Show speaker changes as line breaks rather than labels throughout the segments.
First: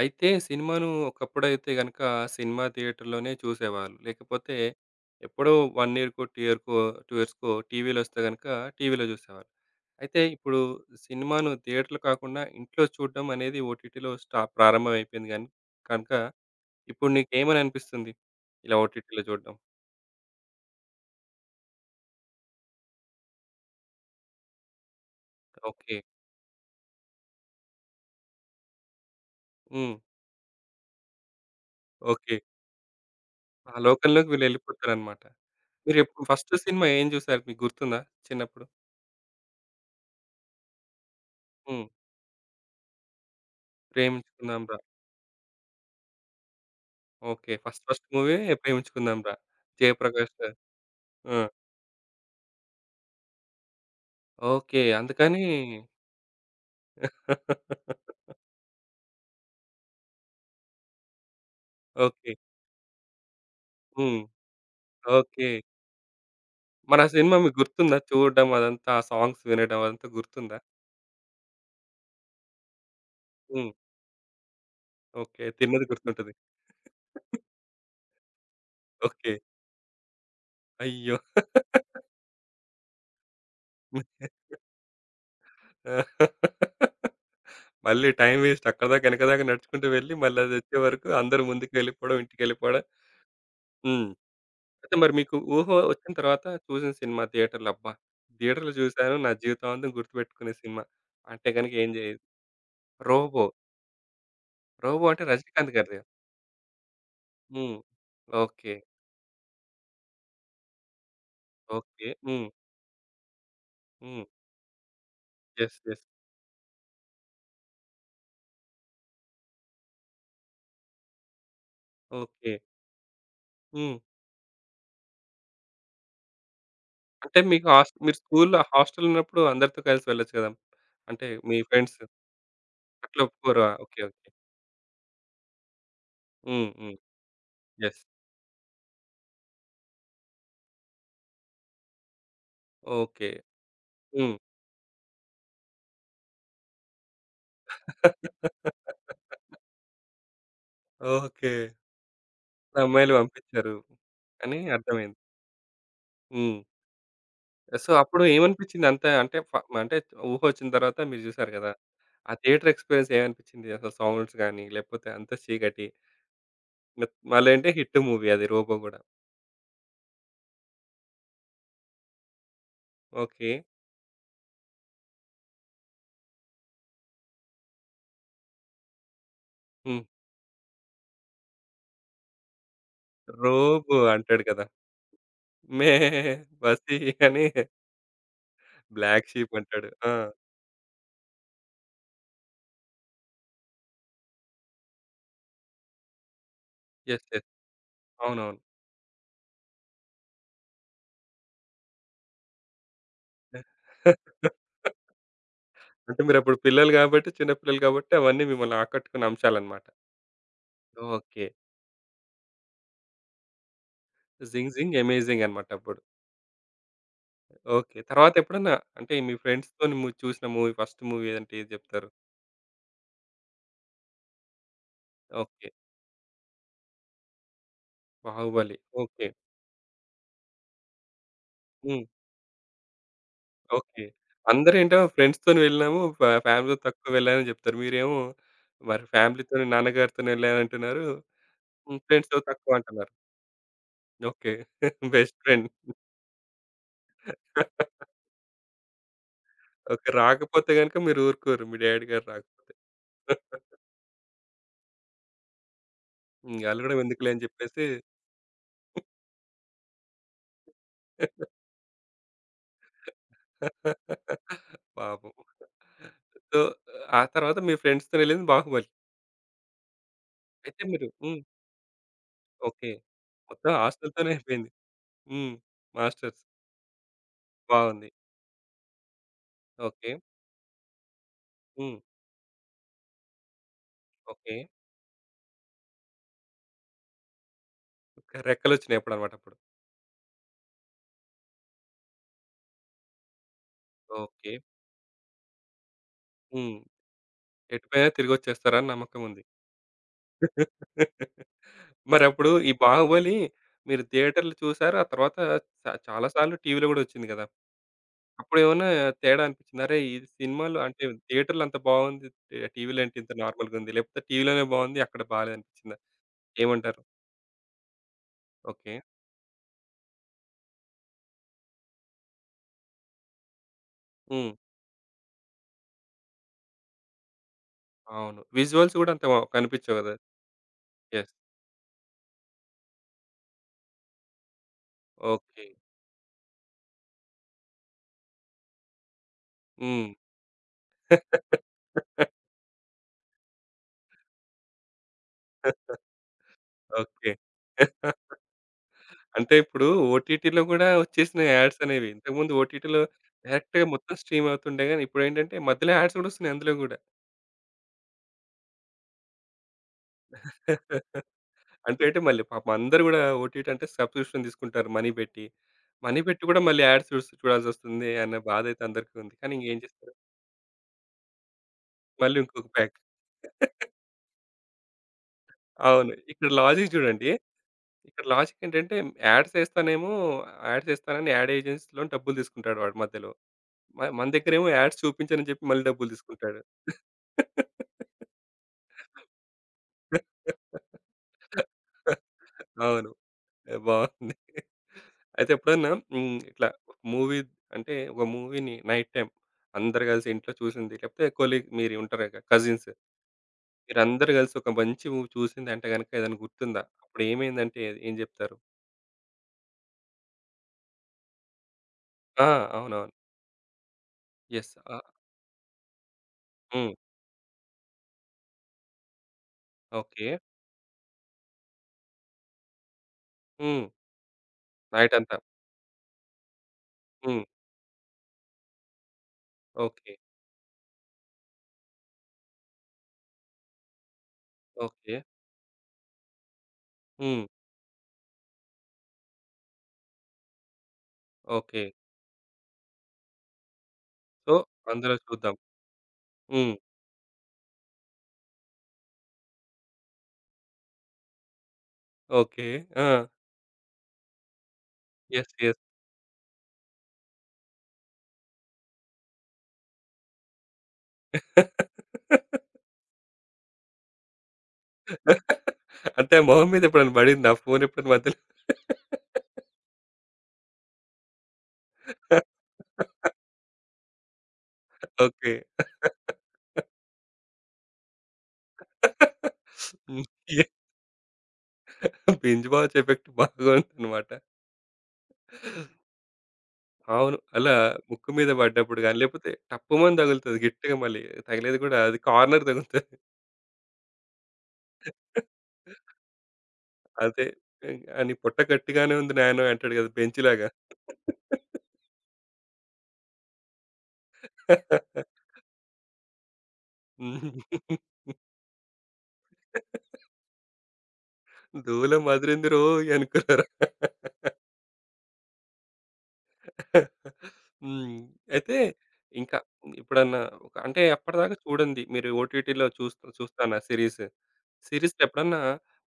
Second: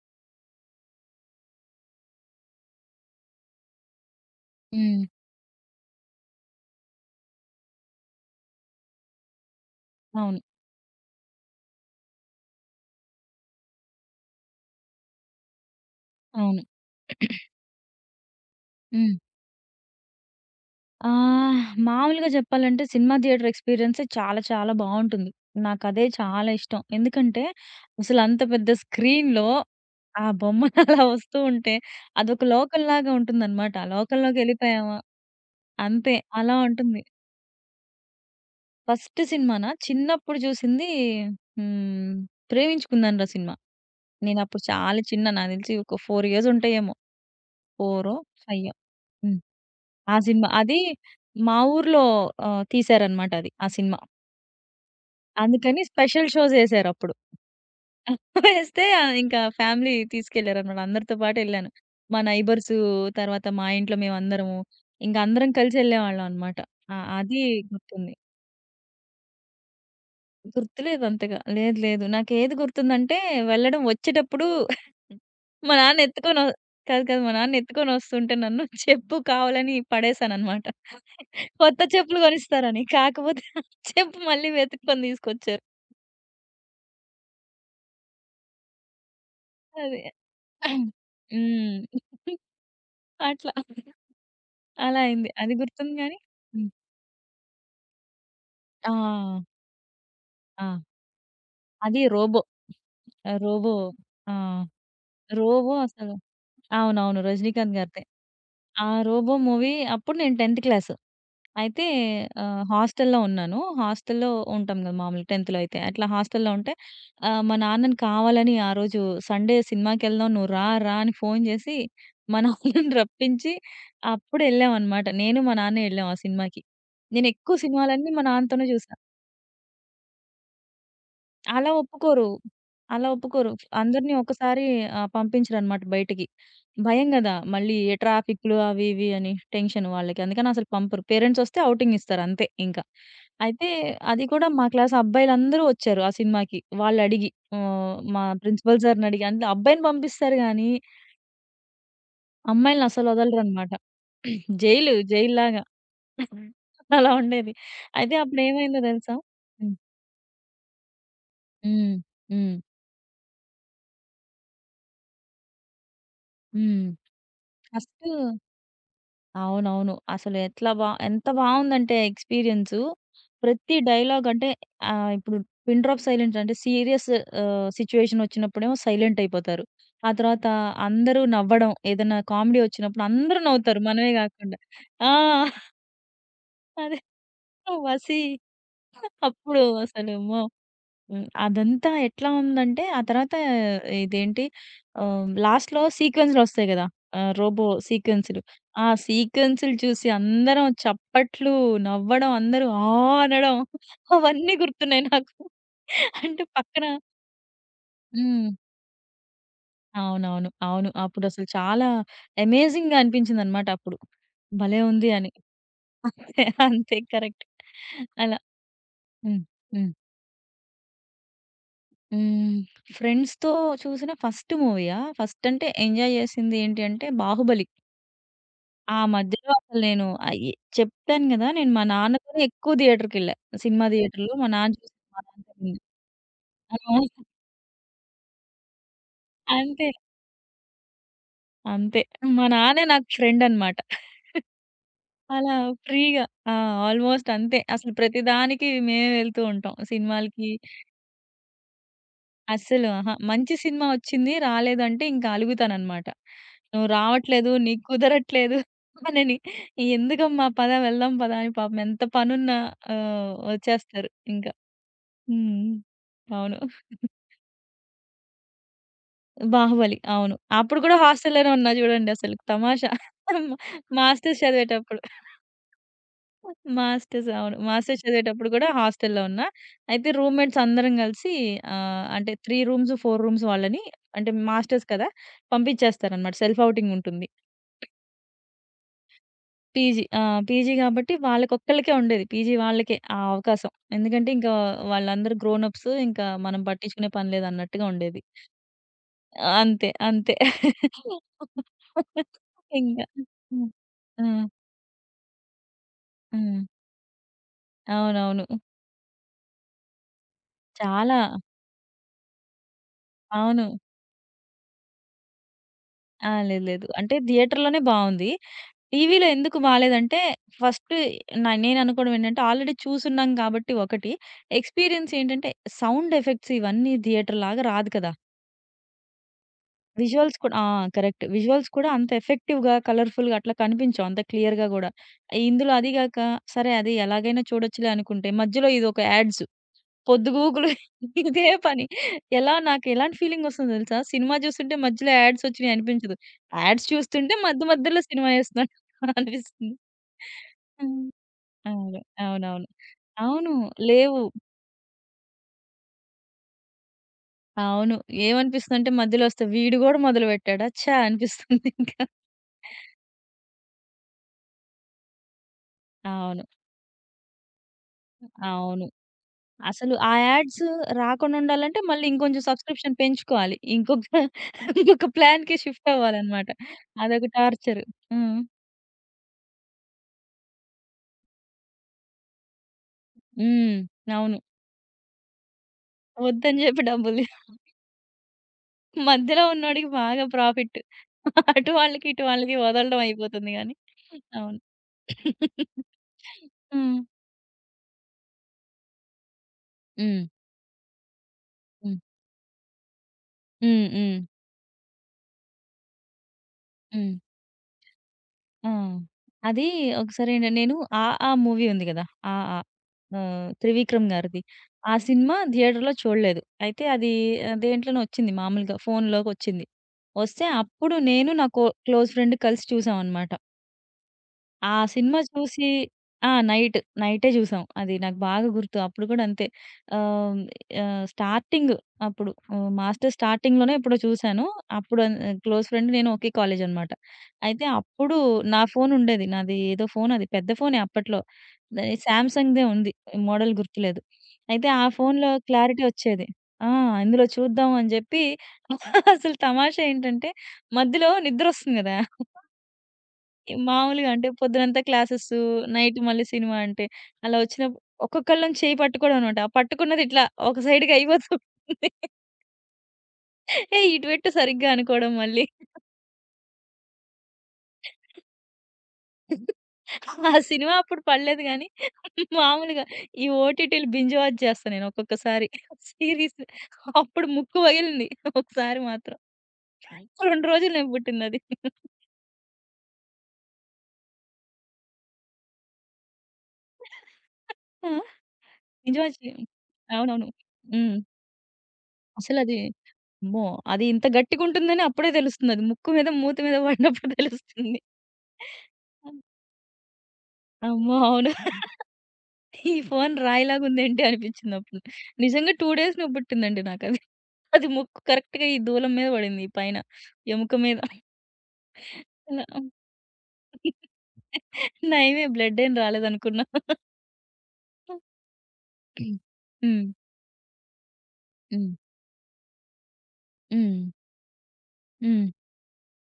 అయితే సినిమాను ఒకప్పుడైతే గనుక సినిమా థియేటర్‌లోనే చూసేవాళ్ళు. లేకపోతే
హ్మ్.
ఎప్పుడో 1 ఇయర్‌కో, 2 ఇయర్‌కో 2 ఇయర్స్‌కో టీవీలో వస్తే గనుక టీవీలో చూసేవాళ్ళు. అయితే
అవును.
ఇప్పుడు సినిమాను థియేటర్‌లో కాకుండా ఇంట్లో చూడడం అనేది ఓటీటీలో ప్రారంభం అయిపోయింది కనుక
అవును.
ఇప్పుడు నీకేమని అనిపిస్తుంది? ఇలా
హ్మ్.
ఓటీటీలో చూడడం.
ఆహ్, మామూలుగా జెప్పాలంటే సినిమా థియేటర్ ఎక్స్‌పీరియన్సే చాలా చాలా బావుంటుంది.
ఓకే.
నాకదే చాలా ఇష్టం. ఎందుకంటే, అసలంత పెద్ద స్క్రీన్‌లో
హ్మ్.
ఆ బొమ్మలు అలా వస్తూ ఉంటే,
ఓకే.
అదొక లోకంలాగా ఉంటుందనమాట.
ఆ లోకంలోకి
లోకంలోకెళ్ళిపోయామా
వీళ్ళెళ్ళిపోతారనమాట.
అంతే.
మీరెప్పుడు
అలా
ఫస్ట్ సినిమా
ఉంటుంది.
ఏం చూసారు, మీకు గుర్తుందా చిన్నప్పుడు?
ఫస్ట్ సినిమానా చిన్నప్పుడు చూసింది
హ్మ్.
హ్మ్. 'ప్రేమించుకుందాంరా' సినిమా. నేనప్పుడు
'ప్రేమించుకుందాం రా.'
చాలా చిన్న నాకు దెలిసి ఒక 4 years ఇయర్స్ ఉంటాయేమో.
ఓకే. ఫస్ట్ ఫస్ట్
4
మూవీ
ఫైయో.
'ప్రేమించుకుందాంరా',
హ్మ్. ఆ
'జయప్రకాష్'
సినిమా.
గారు.
అది
ఆ!
మా ఊర్లో తీశారనమాట అది. ఆ సినిమా.
ఓకే. అందుకని.
అందుకని స్పెషల్ షోస్ ఎసారప్పుడు. ఎస్తే ఇంకా ఫ్యామిలీ తీసుకెళ్లారనమాట. అందరితో పాటు ఎళ్ళాను. మా
ఓకే.
నైబర్సు, తర్వాత మా ఇంట్లో
హ్మ్.
మేమందరము. ఇంక అందరం
ఓకే.
కలిసి ఎళ్ళేవాళ్ళం అనమాట. ఆ!
మరి ఆ సినిమా
అది
మీకు గుర్తుందా?
గుర్తుంది.
చూడడం అదంతా, ఆ సాంగ్స్ వినడం అదంతా గుర్తుందా?
గుర్తులేదు అంతగా. లేదు. లేదు. నాకేది గుర్తుందంటే
హ్మ్.
వెళ్ళడం వచ్చేటప్పుడు
ఓకే.
మా
తిన్నది
నాన్న
గుర్తుంటది.
ఎత్తుకొని ఒ కాదు. కాదు. మా నాన్న ఎత్తుకొనొస్తుంటే నన్ను చెప్పు
ఓకే.
కావాలని పడేసాననమాట.
అయ్యో!
కొత్త చెప్పులు కొనిస్తారని. కాకపోతే ఆ చెప్పు మళ్ళీ వెతుక్కొని తీసుకొచ్చారు.
ఆ, మళ్ళీ టైమ్ వేస్ట్, అక్కడిదాకా, ఎనకదాకా నడుచుకుంటూ
అది.
వెళ్లి మళ్ళీ అది వచ్చే వరకు అందరూ ముందుకెళ్ళిపోవడం,
హ్మ్.
ఇంటికెళ్ళిపోవడం.
అట్లా.
హ్మ్. అయితే
అలా
మరి
అయింది.
మీకు
అది
ఊహ
గుర్తుంది
వచ్చిన
గానీ
తర్వాత
హ్మ్.
చూసిన సినిమా థియేటర్‌లో అబ్బా! థియేటర్‌లో
ఆ!
చూసాను, నా జీవితాంతం గుర్తుపెట్టుకునే
ఆ!
సినిమా అంటే గనుక ఏం
అది
జేయదు?
'రోబో.'
'రోబో'.
'రోబో' ఆ!
'రోబో' అంటే రజినీకాంత్
'రోబో'
గారిది.
అసలు అవునవును. రజినీకాంత్
హ్మ్.
గారిదే.
ఓకే.
ఆ 'రోబో' మూవీ అప్పుడు నేను 10th క్లాసు. అయితే
ఓకే. హ్మ్.
హాస్టల్‌లో ఉన్నాను.
హ్మ్.
హాస్టల్‌లో ఉంటాం గదా! మామూలుగా 10థ్‌లో అయితే.
యెస్. యెస్.
అట్లా హాస్టల్‌లో ఉంటే మా నాన్నని కావాలని ఆ రోజు సండే సినిమాకెళ్దాం నువ్వు రా, రా అని ఫోను చేసి మా
ఓకే.
నాన్నని రప్పించి
హ్మ్.
అప్పుడు ఎళ్ళామనమాట. నేను మా నాన్నే ఎళ్ళాం ఆ సినిమాకి.
అంటే
నేనెక్కువ
మీకు
సినిమాలన్నీ
మీరు
మా
స్కూల్‌లో
నాన్నతోనే చూసా.
హాస్టల్‌లో ఉన్నప్పుడు అందరితో కలిసి వెళ్ళొచ్చు కదా! అంటే మీ
అలా
ఫ్రెండ్స్.
ఒప్పుకోరు. అలా
అట్లా
ఒప్పుకోరు.
ఒప్పుకోరా? ఓకే.
అందరిని
ఓకే.
ఒకసారి పంపించరనమాట బయటికి.
హ్మ్. హ్మ్.
భయం గదా! మళ్ళీ
యెస్.
ట్రాఫిక్‌లు అవి ఇవి అని టెన్షన్ వాళ్ళకి. అందుకని అసలు పంపరు. పేరెంట్స్ వస్తే ఔటింగ్ ఇస్తారు అంతే ఇంకా.
ఓకే.
అయితే అది
హ్మ్.
కూడా మా క్లాస్ అబ్బాయిలందరూ వచ్చారు ఆ సినిమాకి. వాళ్ళడిగి మా ప్రిన్సిపల్ సార్‌ని అడిగి అంటే అబ్బాయిని పంపిస్తారు గానీ,
ఓకే.
అమ్మాయిల్ని అస్సలు
అమ్మాయిలు
వదలరనమాట.
పంపించారు అని
జైలు,
అర్థమైంది.
జైల్లాగా
హ్మ్.
అలా ఉండేది.
సో,
అయితే
అప్పుడు
అప్పుడేమైందో
ఏమనిపించింది? అంత
తెలుసా?
అంటే
హ్మ్.
అంటే ఊహొచ్చిన తర్వాత మీరు చూసారు కదా!
హ్మ్.
ఆ
హ్మ్.
థియేటర్ ఎక్స్‌పీరియన్స్ ఏమనిపించింది? అసలు సౌండ్స్ గాని, లేకపోతే అంత చీకటి.
హ్మ్.
మ మళ్ళేంటి హిట్
ఫస్టు
మూవీ అది 'రోబో' గూడా.
అవునవును. అసలు ఎట్లా బా ఎంత బావుందంటే ఎక్స్‌పీరియన్సు.
ఓకే.
ప్రతి డైలాగ్ అంటే ఇప్పుడు పిన్ డ్రాప్ సైలెంట్ అంటే సీరియస్ సిట్యుయేషన్ వచ్చినప్పుడేమో సైలెంట్ అయిపోతారు.
హ్మ్.
ఆ తర్వాత అందరూ నవ్వడం. ఏదైనా కామెడీ వచ్చినప్పుడు అందరూ నవ్వుతారు
రోబో
మనమే
అంటాడు
గాకుండా.
కదా!
ఆ!
మే బసీ
అదే
అని
'వసీ'
బ్లాక్ షీప్
అప్పుడు
అంటాడు.
అసలు
ఆ!
అమ్మో! హ్మ్. అదంతా ఎట్లా ఉందంటే, ఆ తర్వాత ఇదేంటి లాస్ట్‌లో సీక్వెన్స్‌లొస్తాయి గదా!
యెస్. యెస్.
రోబో సీక్వెన్స్‌లు.
అవునవును.
ఆ సీక్వెన్స్‌లు చూసి అందరం చప్పట్లు, నవ్వడం, అందరూ ఆ! అనడం అవన్నీ గుర్తున్నాయి నాకు.
అంటే
అంటే
మీరప్పుడు
పక్కన
పిల్లలు గాబట్టి, చిన్న పిల్లలు గాబట్టి అవన్నీ
హ్మ్.
మిమ్మల్ని ఆకట్టుకున్న అంశాలన్నమాట.
అవునవును. అవును. అప్పుడసలు
ఓకే.
చాలా అమేజింగ్‌గా అనిపించిందనమాట అప్పుడు.
'జింగ్
భలే
జింగ్'
ఉంది అని.
అమేజింగ్ అన్నమాట అప్పుడు.
అంతే కరెక్ట్.
ఓకే.
అలా.
తర్వాతెప్పుడన్నా, అంటే మీ
హ్మ్. హ్మ్.
ఫ్రెండ్స్‌తోని చూసిన మూవీ, ఫస్ట్ మూవీ అంటే ఏది జెప్తారు?
హ్మ్. ఫ్రెండ్స్‌తో చూసిన ఫస్ట్ మూవీయా? ఫస్ట్ అంటే
ఓకే.
ఎంజాయ్ చేసింది ఏంటి అంటే 'బాహుబలి.'
'బాహుబలి.'
ఆ
ఓకే.
మధ్యలో అసలు నేను ఆహ్, ఎ చెప్పాను గదా! నేను మా
హ్మ్.
నాన్నతోనే ఎక్కువ థియేటర్‌కెళ్ళా. Cinema
okay.
థియేటర్‌లో మా నాన్న చూసి
అందరేంటో
మా నాన్నతో
ఫ్రెండ్స్‌తోని
నేను.
వెళ్ళాము,
ఆ!
ఫ్యామిలీతో తక్కువ వెళ్ళానని జెప్తారు. మీరేమో మరి ఫ్యామిలీతోని,
అంతే.
నాన్నగారితోని వెళ్ళానంటున్నారు. హ్మ్.
అంతే.
ఫ్రెండ్స్‌తో
మా
తక్కువ
నాన్నే నాకు
అంటున్నారు.
ఫ్రెండ్ అన్నమాట.
ఓకే. బెస్ట్
అలా
ఫ్రెండ్.
ఫ్రీగా ఆ! ఆల్‌మోస్ట్ అంతే. అసలు ప్రతిదానికి మేమే వెళ్తూ ఉంటాం.
ఓకే.
సినిమాలకి
రాకపోతే గనుక మీరు ఊరుకోరు, మీ డ్యాడీ గారు రాకపోతే.
అస్సలు. అహా! మంచి సినిమా ఒచ్చింది. రాలేదంటే ఇంక అలుగుతాననమాట.
హ్మ్.
"నువ్వు
అలగడం ఎందుకులే అని
రావట్లేదు. నీకు
జెప్పేసి.
కుదరట్లేదు" అనని. "ఎందుకమ్మా! పద వెళ్దాం పద" అని పాపం ఎంత పనున్నా ఒచ్చేస్తారు ఇంకా.
పాపం.
హ్మ్. అవును.
సో, ఆ తర్వాత మీ ఫ్రెండ్స్‌తోనెళ్ళింది 'బాహుబలి.'
'బాహుబలి' అవును. అప్పుడు
అయితే
కూడా
మీరు హ్మ్.
హాస్టల్‌లోనే ఉన్నా చూడండి అసలు
ఓకే.
తమాషా.
మొత్తం ఆస్తులతోనే
మాస్టర్స్
అయిపోయింది.
చదివేటప్పుడు.
హ్మ్. మాస్టర్స్.
మాస్టర్స్ అవును. మాస్టర్స్
బాగుంది.
చదివేటప్పుడు గూడా హాస్టల్‌లో ఉన్నా. అయితే
ఓకే.
రూమ్‌మేట్స్ అందరం గలిసి
హ్మ్.
అంటే 3 రూమ్స్, 4 రూమ్స్ వాళ్ళని అంటే
ఓకే.
మాస్టర్స్ కదా! పంపించేస్తారనమాట. సెల్ఫ్ ఔటింగ్ ఉంటుంది.
ఓకే. రెక్కలొచ్చినాయి అప్పుడన్నమాట అప్పుడు. అనమాట.
పీజీ పీజీ గాబట్టి వాళ్ళకొక్కళ్ళకే ఉండేది. పీజీ వాళ్ళకే ఆ అవకాశం.
అప్పుడు
ఎందుకంటే ఇంకా
ఓకే.
వాళ్ళందరూ గ్రోన్ అప్స్ ఇంకా మనం
హ్మ్.
పట్టించుకునే పని లేదన్నట్టుగా
ఎటుపోయినా
ఉండేది.
తిరిగొచ్చేస్తారని నమ్మకముంది.
అంతే. అంతే.
మరప్పుడు ఈ
ఇంగ.
'బాహుబలి'
హ్మ్.
మీరు
ఆ!
థియేటర్‌లో చూసారు. ఆ తర్వాత చాలా సార్లు
హ్మ్.
టీవీలో గూడా వచ్చింది గదా!
అవునవును.
అప్పుడేమన్నా తేడా అనిపించిందా? అరే! ఈ సినిమాలో అంటే
చాలా.
థియేటర్‌లో అంత బాగుంది. టీవీలో ఏంటి ఇంత
అవును.
నార్మల్‌గుంది. లేకపోతే టీవీలోనే బాగుంది, అక్కడ బాలేదనిపించిందా?
ఆ! లేదు. లేదు.
ఏమంటారు?
అంటే థియేటర్‌లోనే బావుంది.
ఓకే.
టీవీలో ఎందుకు బాలేదంటే ఫస్ట్ న నేననుకోవడం ఏంటంటే ఆల్రెడీ చూసున్నాం కాబట్టి ఒకటి.
హ్మ్.
ఎక్స్‌పీరియన్స్ ఏంటంటే సౌండ్ ఎఫెక్ట్స్ ఇవన్నీ థియేటర్‌లాగా రాదు కదా!
అవును. విజువల్స్ గూడా అంత కనిపించవు గదా!
విజువల్స్ కూడా ఆ! కరెక్ట్.
యెస్.
విజువల్స్ కూడా అంత ఎఫెక్టివ్‌గా, కలర్‌ఫుల్‌గా అట్లా కనిపించవు అంత క్లియర్‌గా గూడా.
ఓకే.
ఇందులో అది గాక సరే అది ఎలాగైనా చూడొచ్చులే అనుకుంటే మధ్యలో ఇదొక యాడ్స్
హ్మ్.
పొద్దుగూకులు ఇదే పని. ఎలా నాకు ఎలాంటి ఫీలింగొస్తుందో తెలుసా? సినిమా చూస్తుంటే మధ్యలో యాడ్స్ వచ్చినయి అనిపించదు. Ads
okay.
చూస్తుంటే మధ్య మధ్యలో సినిమా ఏస్తున్నట్టు
అంటే
అనిపిస్తుంది.
ఇప్పుడు ఓటీటీలో గూడా
హ్మ్.
వచ్చేసినాయి యాడ్స్
అవును.
అనేవి. ఇంతకుముందు
అవునవును.
ఓటీటీలో
అవును.
డైరెక్ట్‌గా మొత్తం
లేవు.
స్ట్రీమ్ అవుతుండే గానీ, ఇప్పుడేంటంటే మధ్యలో యాడ్స్ గూడా వస్తున్నాయి అందులో గూడా.
అవును. ఏమనిపిస్తుందంటే మధ్యలో వస్తే వీడు గూడా మొదలుపెట్టాడా ఛా! అనిపిస్తుంది ఇంకా.
అంటే అంటే మళ్ళీ పాపం అందరూ గూడా ఓటీటీ అంటే సబ్‌స్క్రిప్షన్ తీసుకుంటారు మనీ పెట్టి. మనీ పెట్టి
అవును.
గూడా మళ్ళీ యాడ్స్ చూసి చూడాల్సొస్తుంది అన్న బాధైతే
అవును.
అందరికీ ఉంది. కానీ ఇంకేం
అసలు ఆ
చేస్తారు?
యాడ్స్ రాకుండా ఉండాలంటే మళ్ళీ
మళ్ళీ
ఇంకొంచెం
ఇంకొక ప్యాక్.
సబ్స్క్రిప్షన్ పెంచుకోవాలి. ఇంకొక ఇంకొక ప్లాన్‌కి షిఫ్ట్
అవును. ఇక్కడ
అవ్వాలన్నమాట.
లాజిక్
అదొక
చూడండి.
టార్చర్.
ఇక్కడ
హ్మ్.
లాజిక్ ఏంటంటే యాడ్స్ ఏస్తానేమో, యాడ్స్ ఏస్తానని యాడ్ ఏజెన్సీ‌లోని డబ్బులు తీసుకుంటాడు వాడు మధ్యలో.
హ్మ్.
మన
అవును.
దగ్గరేమో యాడ్స్ చూపించనని చెప్పి మళ్ళీ డబ్బులు తీసుకుంటాడు.
వద్దని జెప్పి డబ్బులు మధ్యలో ఉన్నోడికి బాగా ప్రాఫిట్. అటు వాళ్ళకి, ఇటు వాళ్ళకి వదలడం
అవును.
అయిపోతుంది గానీ.
ఆహ్, బావుంది.
అవును.
అయితే ఎప్పుడన్నా హ్మ్. ఇట్లా
హ్మ్.
మూవీ, అంటే ఒక మూవీని నైట్ టైమ్ అందరూ
హ్మ్.
కలిసి ఇంట్లో చూసింది, లేకపోతే కొలీగ్ మీరు
హ్మ్.
ఉంటారు కదా! కజిన్స్.
హ్మ్. హ్మ్.
మీరందరూ కలిసి ఒక మంచి మూవీ చూసిందంటే గనుక ఏదైనా గుర్తుందా?
హ్మ్.
అప్పుడు ఏమైందంటే ఏం చెప్తారు?
ఆ! అది ఒకసారి నేను 'ఆ ఆ' మూవీ ఉంది గదా! 'ఆ
ఆ!
ఆ'
అవునవును.
త్రివిక్రమ్ గారిది.
యెస్.
ఆ
ఆ!
సినిమా థియేటర్‌లో చూడలేదు. అయితే
హ్మ్.
అది దేంట్లోనో వచ్చింది మామూలుగా ఫోనులోకొచ్చింది.
ఓకే.
వస్తే అప్పుడు నేను నా కొ క్లోజ్ ఫ్రెండ్ కలిసి చూసామనమాట.
హ్మ్.
ఆ
నైట్
సినిమా
అంతా.
చూసి ఆ! నైట్, నైటే
హ్మ్.
జూసాం. అది నాకు బాగా గుర్తు. అప్పుడు కూడా అంతే.
ఓకే.
ఆహ్, ఆహ్, స్టార్టింగ్ అప్పుడు మాస్టర్స్ స్టార్టింగ్‌లోనే ఎప్పుడో చూసాను. అప్పుడు
ఓకే.
క్లోజ్ ఫ్రెండ్ నేను ఒకే కాలేజనమాట.
హ్మ్.
అయితే అప్పుడు నా ఫోనుండేది. నాది ఏదో ఫోన్ అది. పెద్ద ఫోనే అప్పట్లో.
ఓకే.
అది శాంసంగ్‌దే ఉంది. మోడల్ గుర్తులేదు.
సో,
అయితే ఆ
అందులో
ఫోన్‌లో
చూద్దాం.
క్లారిటీ ఒచ్చేది. ఆ!
హ్మ్.
ఇందులో చూద్దాం అని జెప్పి అసలు తమాషా ఏంటంటే మధ్యలో నిద్రొస్తుంది గదా!
ఓకే. ఆ!
మామూలుగా అంటే పొద్దునంతా క్లాసెసు,
యెస్. యెస్.
నైట్ మళ్ళీ సినిమా అంటే, అలా వచ్చినప్పుడు ఒక్కొక్కళ్ళం చేయి పట్టుకోవడం అన్నమాట. ఆ పట్టుకున్నది ఇట్లా ఒక సైడ్‌కి అయిపోతుంది. "ఏయ్! ఇటు పెట్టు సరిగ్గా" అనుకోవడం మళ్ళీ.
అంటే మొహం మీద ఎప్పుడైనా పడిందా ఫోన్ ఎప్పుడైనా మధ్యలో?
ఆ సినిమా అప్పుడు పడలేదు గానీ, మామూలుగా ఈ ఓటీటీలు బింజ్ వాచ్ చేస్తా నేను ఒక్కొక్కసారి.
ఓకే.
సీరీస్ అప్పుడు ముక్కు పగిలింది ఒకసారి మాత్రం.
హ్మ్.
2 రోజులు నేను పుట్టిందది.
బింజ్ వాచ్ ఎఫెక్ట్ బాగుందన్నమాట. అవును. అలా
ఆ!
ముక్కు మీద
బింజ్
పడ్డప్పుడు
వాచ్
గాని, లేకపోతే టప్పుమని
అవునవును.
తగులుతది
హ్మ్.
గట్టిగా మళ్ళీ. తగిలేది కూడా అది
అసలది
కార్నర్ తగులుతది.
అమ్మో! అది ఇంత గట్టిగుంటుందని అప్పుడే తెలుస్తుంది. అది ముక్కు మీద, మూతి మీద పడినప్పుడు
అదే.
తెలుస్తుంది.
"నీ పొట్ట గట్టిగానే ఉంది నాయన" అంటాడు కదా బెంచ్‌లాగా.
అమ్మో! అవును. ఈ ఫోను రాయిలాగుందేంటి అనిపించింది అప్పుడు. నిజంగా 2 డేస్ నొప్పి పుట్టిందండి నాకది. అది ముక్కు
హ్మ్.
కరెక్ట్‌గా ఈ దూలం మీద పడింది. ఈ పైన ఎముక మీద.
దూలం
అలా
అదిరిందిరోయ్ అనుకున్నారా?
నయమే బ్లడ్ ఏం రాలేదనుకున్నా.
హ్మ్. అయితే
హ్మ్.
ఇంకా ఎప్పుడన్నా ఒక, అంటే అప్పటిదాకా
హ్మ్.
చూడంది మీరు ఓటీటీలో చూస్తాను
హ్మ్.
ఆ సీరీస్. సీరీస్‌లో
హ్మ్.
ఎప్పుడన్నా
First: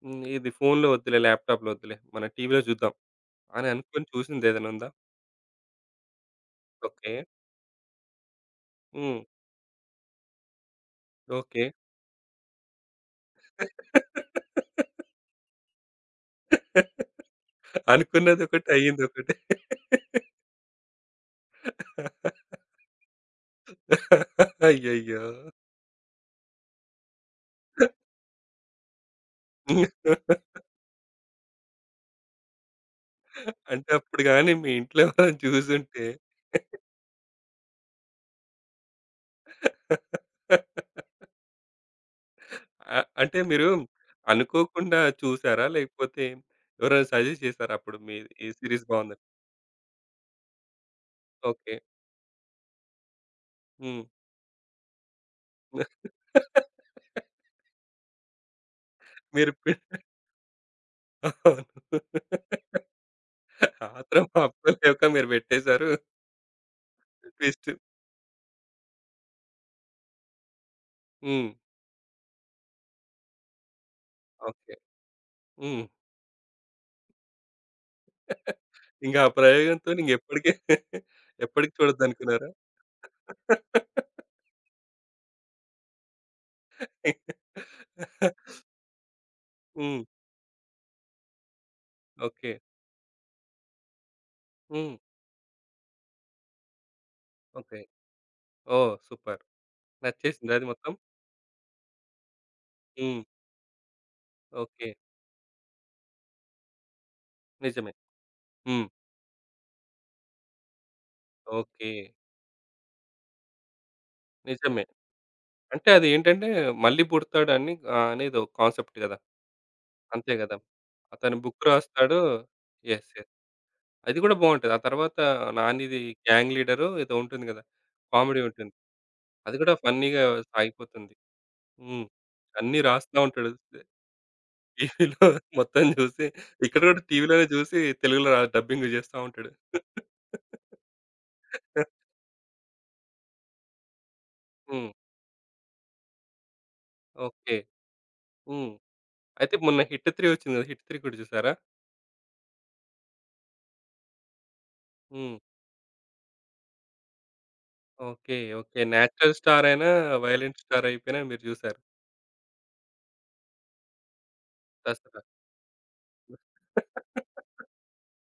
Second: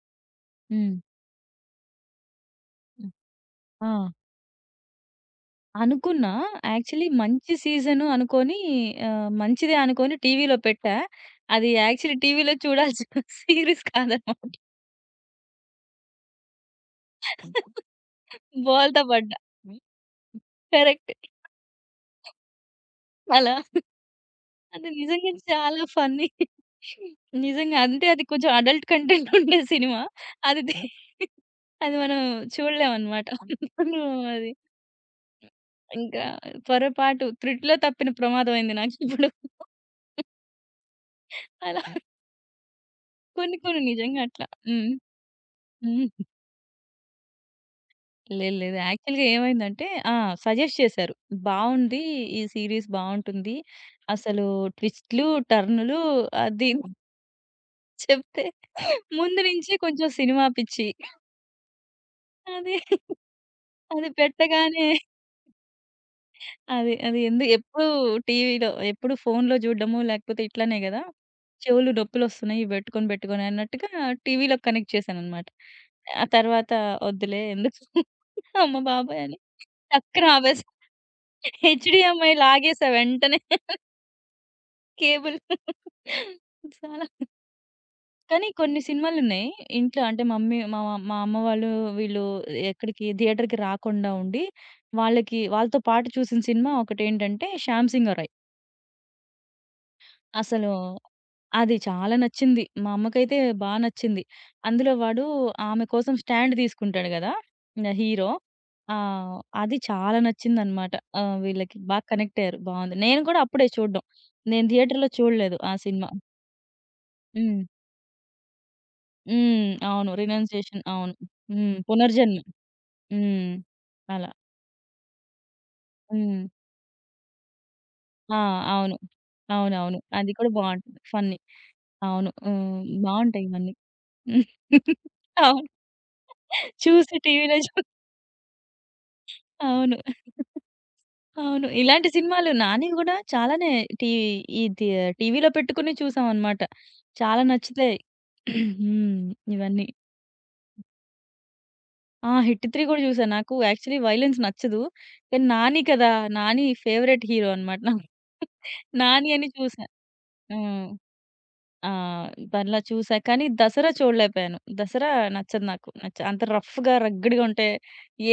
హ్మ్. ఇది ఫోన్‌లో
హ్మ్.
వద్దులే, ల్యాప్‌టాప్‌లో వద్దులే, మన టీవీలో చూద్దాం
హ్మ్.
అని
ఆ!
అనుకోని చూసిందేదైనా ఉందా?
అనుకున్నా. Actually
okay.
మంచి సీజను అనుకోని
హ్మ్.
మంచిదే అనుకోని టీవీలో పెట్టా.
ఓకే.
అది యాక్చువల్లీ టీవీలో చూడాల్సిన సీరీస్ కాదనమాట.
అనుకున్నదొకటి,
బోల్తా
అయ్యిందొకటి.
పడ్డా. కరెక్ట్. అలా అది
అయ్యయ్యో!
నిజంగా చాలా ఫన్నీ. నిజంగా అంటే అది కొంచెం అడల్ట్ కంటెంట్ ఉండే సినిమా. అది ది అది మనం చూడలేమనమాట.
అంటే
అందుకను
అప్పుడు
అది
గాని మీ ఇంట్లో ఎవరైనా చూసుంటే
ఇంకా పొరపాటు త్రిట్‌లో తప్పిన ప్రమాదం అయింది నాకిప్పుడు. అలా
అంటే
కొన్ని
మీరు
కొన్ని నిజంగా అట్లా. హ్మ్.
అనుకోకుండా చూసారా?
హ్మ్.
లేకపోతే ఎవరైనా సజెస్ట్ చేసారా అప్పుడు మీ, ఈ
లేదు. లేదు.
సీరీస్ బాగుందని?
యాక్చువల్‌గా ఏమైందంటే ఆ! సజెస్ట్ చేశారు.
ఓకే.
బావుంది. ఈ సీరీస్ బావుంటుంది.
హ్మ్.
అసలు ట్విస్ట్‌లు, టర్నులు అది చెప్తే ముందు
మీరు పె
నుంచే కొంచెం సినిమా పిచ్చి.
అవును,
అది అది
ఆత్రం
పెట్టగానే
ఆపుకోలేక మీరు పెట్టేసారు.
అది అది ఎందు
ట్విస్ట్.
ఎప్పుడు టీవీలో ఎప్పుడు ఫోన్‌లో చూడడము లేకపోతే ఇట్లనే కదా!
హ్మ్.
చెవులు నొప్పులొస్తున్నాయి. ఇవి పెట్టుకొని పెట్టుకొని అన్నట్టుగా టీవీలోకి
ఓకే.
కనెక్ట్ చేశాననమాట.
హ్మ్.
ఆ తర్వాత వద్దులే ఎందుకు అమ్మ
ఇంక
బాబోయ్!
ఆ
అని
ప్రయోగంతోని
టక్కున ఆపేసా.
ఎప్పటికి
హెచ్‌డీఎంఐ
చూడొద్దనుకున్నారా?
లాగేసా వెంటనే. కేబుల్. చాలా కానీ కొన్ని సినిమాలున్నాయి. ఇంట్లో
హ్మ్.
అంటే మమ్మీ మా మా అమ్మ వాళ్ళు వీళ్ళు
ఓకే.
ఎక్కడికి థియేటర్‌కి రాకుండా ఉండి,
హ్మ్.
వాళ్ళకి వాళ్ళతో పాటు చూసిన సినిమా ఒకటేంటంటే
okay.
'Shyam Singha Roy'.
Oh! Super. నచ్చేసిందా అది
అసలు
మొత్తం?
అది చాలా నచ్చింది. మా
హ్మ్.
అమ్మకైతే బా నచ్చింది.
ఓకే.
అందులో వాడు ఆమె కోసం స్టాండ్ తీసుకుంటాడు గదా! నా
నిజమే.
హీరో.
హ్మ్.
ఆ! అది చాలా నచ్చిందనమాట. వీళ్ళకి
ఓకే.
బాగా కనెక్ట్ అయ్యారు. బావుంది. నేను గూడా అప్పుడే చూడడం. నేను
నిజమే.
థియేటర్‌లో చూడలేదు ఆ
అంటే
సినిమా.
అదేంటంటే, మళ్ళీ
హ్మ్.
పుడతాడని ఆహ్, అనేదో కాన్సెప్ట్ గదా!
హ్మ్. అవును.
అంతే గదా!
రినౌన్సియేషన్ అవును.
అతను బుక్
హ్మ్.
రాస్తాడు.
పునర్జన్మ.
యెస్. యెస్.
హ్మ్.
అది
అలా.
గూడా బావుంటది. ఆ తర్వాత నానిది,
హ్మ్.
గ్యాంగ్ లీడరో ఏదో ఉంటుంది గదా!
ఆ!
కామెడీ ఉంటుంది.
అవును.
అది గూడా
అవునవును.
ఫన్నీగా
అది కూడా బావుంటది.
సాగిపోతుంది.
ఫన్నీ.
హ్మ్.
అవును.
అన్నీ
హ్మ్.
రాస్తా
బావుంటాయి
ఉంటాడు
ఇవన్నీ.
టీవీలో.
అవును.
మొత్తం జూసి ఇక్కడ గూడా
చూసి
టీవీలోనే
టీవీలో చూ
జూసి తెలుగులో డబ్బింగ్ జేస్తా ఉంటాడు.
అవును. అవును. ఇలాంటి సినిమాలు 'నాని' గూడా చాలానే టీ ఇది
హ్మ్.
టీవీలో పెట్టుకుని చూసామనమాట. చాలా
ఓకే.
నచ్చుతాయి.
హ్మ్.
హ్మ్.
అయితే మొన్న
ఇవన్నీ.
'హిట్ 3' వచ్చింది కదా! 'హిట్ 3' కూడా చూసారా?
ఆ! 'హిట్ 3' గూడా చూసా. నాకు యాక్చువల్లీ వయలెన్స్ నచ్చదు.
హ్మ్.
కానీ 'నాని' కదా! 'నాని' ఫేవరెట్ హీరో అనమాట నాకు.
ఓకే. ఓకే.
నాని
నేచురల్
అని
స్టార్
చూసా.
అయినా, వయలెంట్
హ్మ్.
స్టార్ అయిపోయినా మీరు చూసారు
ఆ! బల్లా చూసా. కానీ 'దసరా' చూడలేకపోయాను. 'దసరా'
'దసరా'.
నచ్చదు నాకు. నచ్చ అంత రఫ్‌గా, రగ్గిడిగా ఉంటే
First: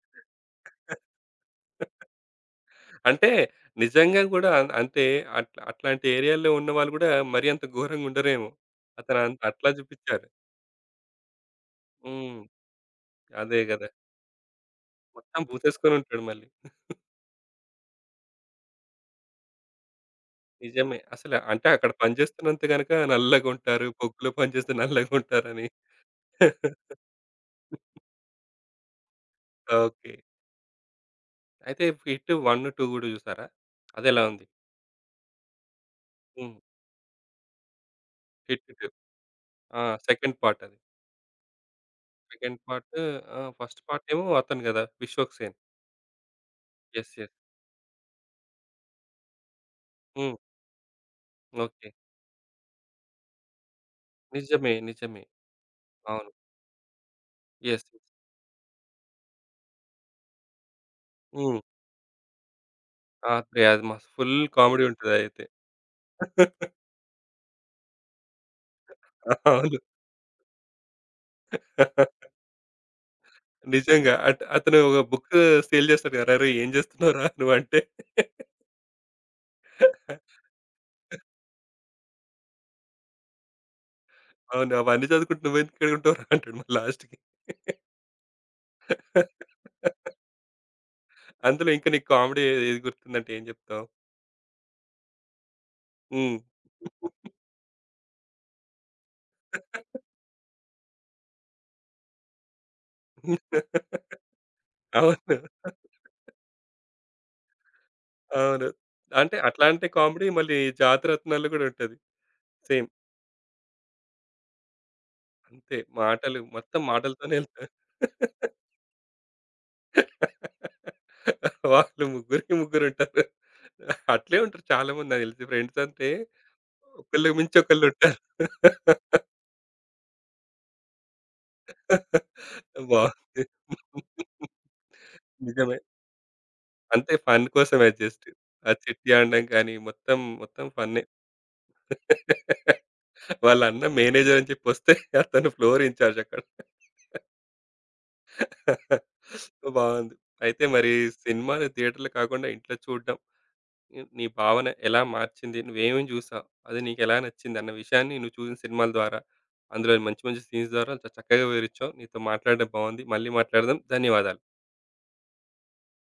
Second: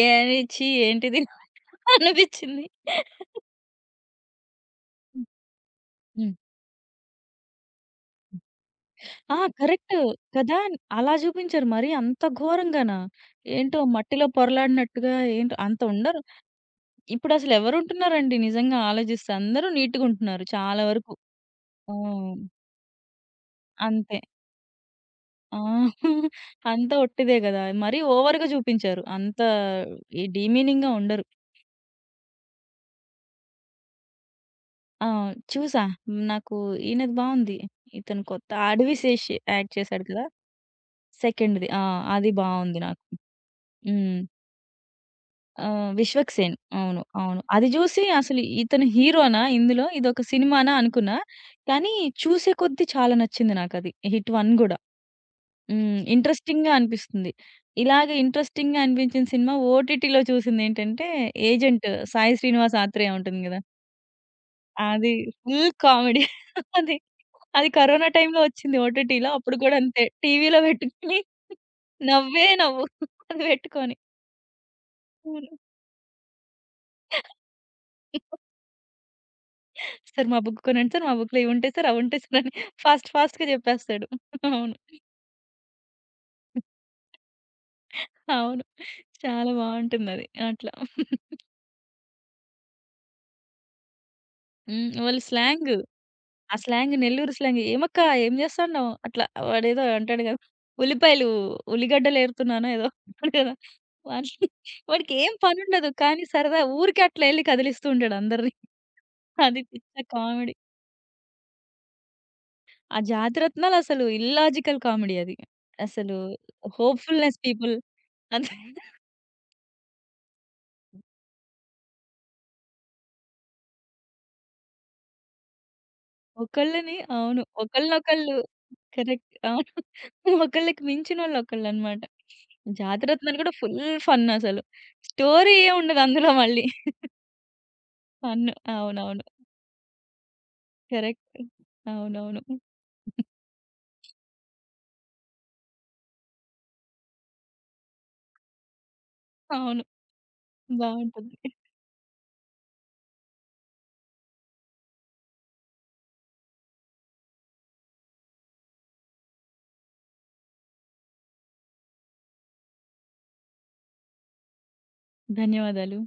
ఏ ఛీ! ఏంటిది అనిపించింది.
అంటే నిజంగా గూడా అంటే అట్లా, అట్లాంటి
హ్మ్.
ఏరియాలో ఉన్నవాళ్ళు గూడా మరీ అంత ఘోరంగా ఉండరేమో! అతను
ఆ!
అంత అట్లా
కరెక్ట్.
చూపిచ్చారు.
కదా! అలా చూపించారు. మరి అంత
హ్మ్.
ఘోరంగానా?
అదే
ఏంటో
గదా!
మట్టిలో పొరలాడినట్టుగా
మొత్తం
ఏంటో అంత
పూసేసుకొని
ఉండరు.
ఉంటాడు మళ్ళీ.
ఇప్పుడసలు ఎవరుంటున్నారండి నిజంగా ఆలోచిస్తే? అందరూ నీట్‌గుంటున్నారు చాలా
నిజమే.
వరకు.
అసలు అంటే అక్కడ
హ్మ్.
పనిచేస్తున్నంత గనక నల్లగుంటారు,
అంతే.
బొగ్గులో పనిచేస్తే
ఆ!
నల్లగుంటారని.
అంతా ఒట్టిదే గదా! మరీ ఓవర్‌గా చూపించారు. అంత
ఓకే.
ఈ డీమీనింగ్‌గా ఉండరు.
అయితే 'హిట్ 1, 2' గూడా చూసారా? అదెలా ఉంది?
ఆ! చూసా. నాకు
హ్మ్.
ఈయనది బావుంది. ఇతను కొత్త
hit two two.
'Adivi Sesh' act
ఆ!
చేశాడు కదా!
సెకండ్ పార్ట్ అది.
సెకండ్‌ది. ఆ! అది
సెకండ్
బావుంది
పార్ట్
నాకు.
ఆహ్, ఫస్ట్ పార్ట్
హ్మ్.
ఏమో అతను గదా! విశ్వక్ సేన్.
'విశ్వక్ సేన్' అవును.
యెస్. యెస్.
అవును. అది జూసి అసలు ఇతను హీరోనా ఇందులో? ఇదొక
హ్మ్.
సినిమానా అనుకున్నా.
ఓకే.
కానీ చూసే కొద్దీ చాలా నచ్చింది నాకది. 'హిట్ 1'
నిజమే.
గూడా.
నిజమే.
హ్మ్.
అవును.
ఇంట్రెస్టింగ్‌గా అనిపిస్తుంది.
యెస్.
ఇలాగ ఇంట్రెస్టింగ్‌గా అనిపించిన సినిమా ఓటీటీలో చూసిందేంటంటే
హ్మ్.
'ఏజెంట్' సాయి శ్రీనివాస్ ఆత్రేయ
ఆ!
ఉంటుంది గదా!
3 అది మస్త్ ఫుల్ కామెడీ
అది
ఉంటదదైతే.
Full comedy. అది. అది కరోనా టైమ్‌లో వచ్చింది ఓటీటీలో. అప్పుడు కూడా
అవును.
అంతే టీవీలో పెట్టుకొని నవ్వే నవ్వు. అది పెట్టుకొని.
నిజంగా. అతను ఒక బుక్
అవును.
సేల్ చేస్తాడు గదా! "అరేరేయ్! ఏం చేస్తున్నావురా నువ్వంటే?"
"సార్ మా బుక్ కొనండి సార్, మా బుక్‌లో ఇవుంటాయి సార్, అవుంటాయి సార్" అని ఫాస్ట్ ఫాస్ట్‌గా చెప్పేస్తాడు.
అవును.
అవును.
"అవన్నీ చదువుకుంటూ నువ్వెందుకు ఈడుంటావురా" అంటాడు మళ్ళీ లాస్ట్‌కి.
అవును. చాలా బావుంటుందది. అట్లా.
అందులో ఇంకా నీకు కామెడీ ఏది గుర్తుందంటే ఏం జెప్తావు?
హ్మ్. వాళ్ళ స్లాంగ్
హ్మ్.
ఆ స్లాంగ్ నెల్లూరు స్లాంగ్. "ఏమక్కా ఏం జేస్తాండావు?" అట్లా వాడేదో అంటాడు గదా! ఉల్లిపాయలు ఉల్లిగడ్డలేరుతున్నానో ఏదో అంటాడు గదా! వాడికి వాడికేం
అవును.
పనుండదు. కానీ సరదా ఊరికే అట్లా ఎళ్లి కదిలిస్తూ ఉంటాడు అందరిని.
అవును. అంటే
అది
అట్లాంటి
పిచ్చ
కామెడీ
కామెడీ.
మళ్ళీ 'జాతిరత్నాల్లో' గూడా ఉంటది. సేమ్
ఆ జాతిరత్నాలసలు ఇల్లాజికల్ కామెడీ అది.
అంతే.
అసలు
మాటలు మొత్తం మాటలతోనే
హోప్‌ఫుల్‌నెస్
ఎళ్తారు.
పీపుల్ అంతే.
వాళ్ళు ముగ్గురికి ముగ్గురుంటారు. అట్లే ఉంటారు చాలామంది, నాకు తెలిసి ఫ్రెండ్స్ అంటే
ఒకళ్ళని
ఒకళ్ళకి
అవును.
మించి ఒకళ్ళుంటారు.
ఒకళ్ళనొకళ్ళు కరెక్ట్. అవును. ఒకళ్ళకి మించినోళ్ళు ఒకళ్ళనమాట. జాతిరత్నాలు
బావుంది.
గూడా ఫుల్ ఫన్ అసలు. స్టోరీ ఏం
నిజమే.
ఉండదు అందులో మళ్ళీ.
అంతే, ఫన్ కోసమే జస్ట్.
ఫన్ను.
ఆ చిట్టి
అవునవును.
ఆడడం కానీ మొత్తం, మొత్తం ఫన్నే.
కరెక్ట్. అవునవును.
వాళ్ళ అన్న మేనేజర్ అని చెప్పొస్తే అతను ఫ్లోర్ ఇన్‌చార్జ్ అక్కడ.
అవును.
బావుంది. అయితే మరి
బావుంటుంది.
సినిమాని థియేటర్‌లో కాకుండా ఇంట్లో చూడడం నీ నీ భావన ఎలా మార్చింది? నువ్వేమేమి చూసావు? అది నీకెలా నచ్చింది? అన్న విషయాన్ని నువ్వు చూసిన సినిమాల ద్వారా, అందులోని మంచి మంచి సీన్స్ ద్వారా చక్కగా వివరించావు. నీతో మాట్లాడడం బావుంది. మళ్ళీ మాట్లాడదాం. ధన్యవాదాలు.
ధన్యవాదాలు.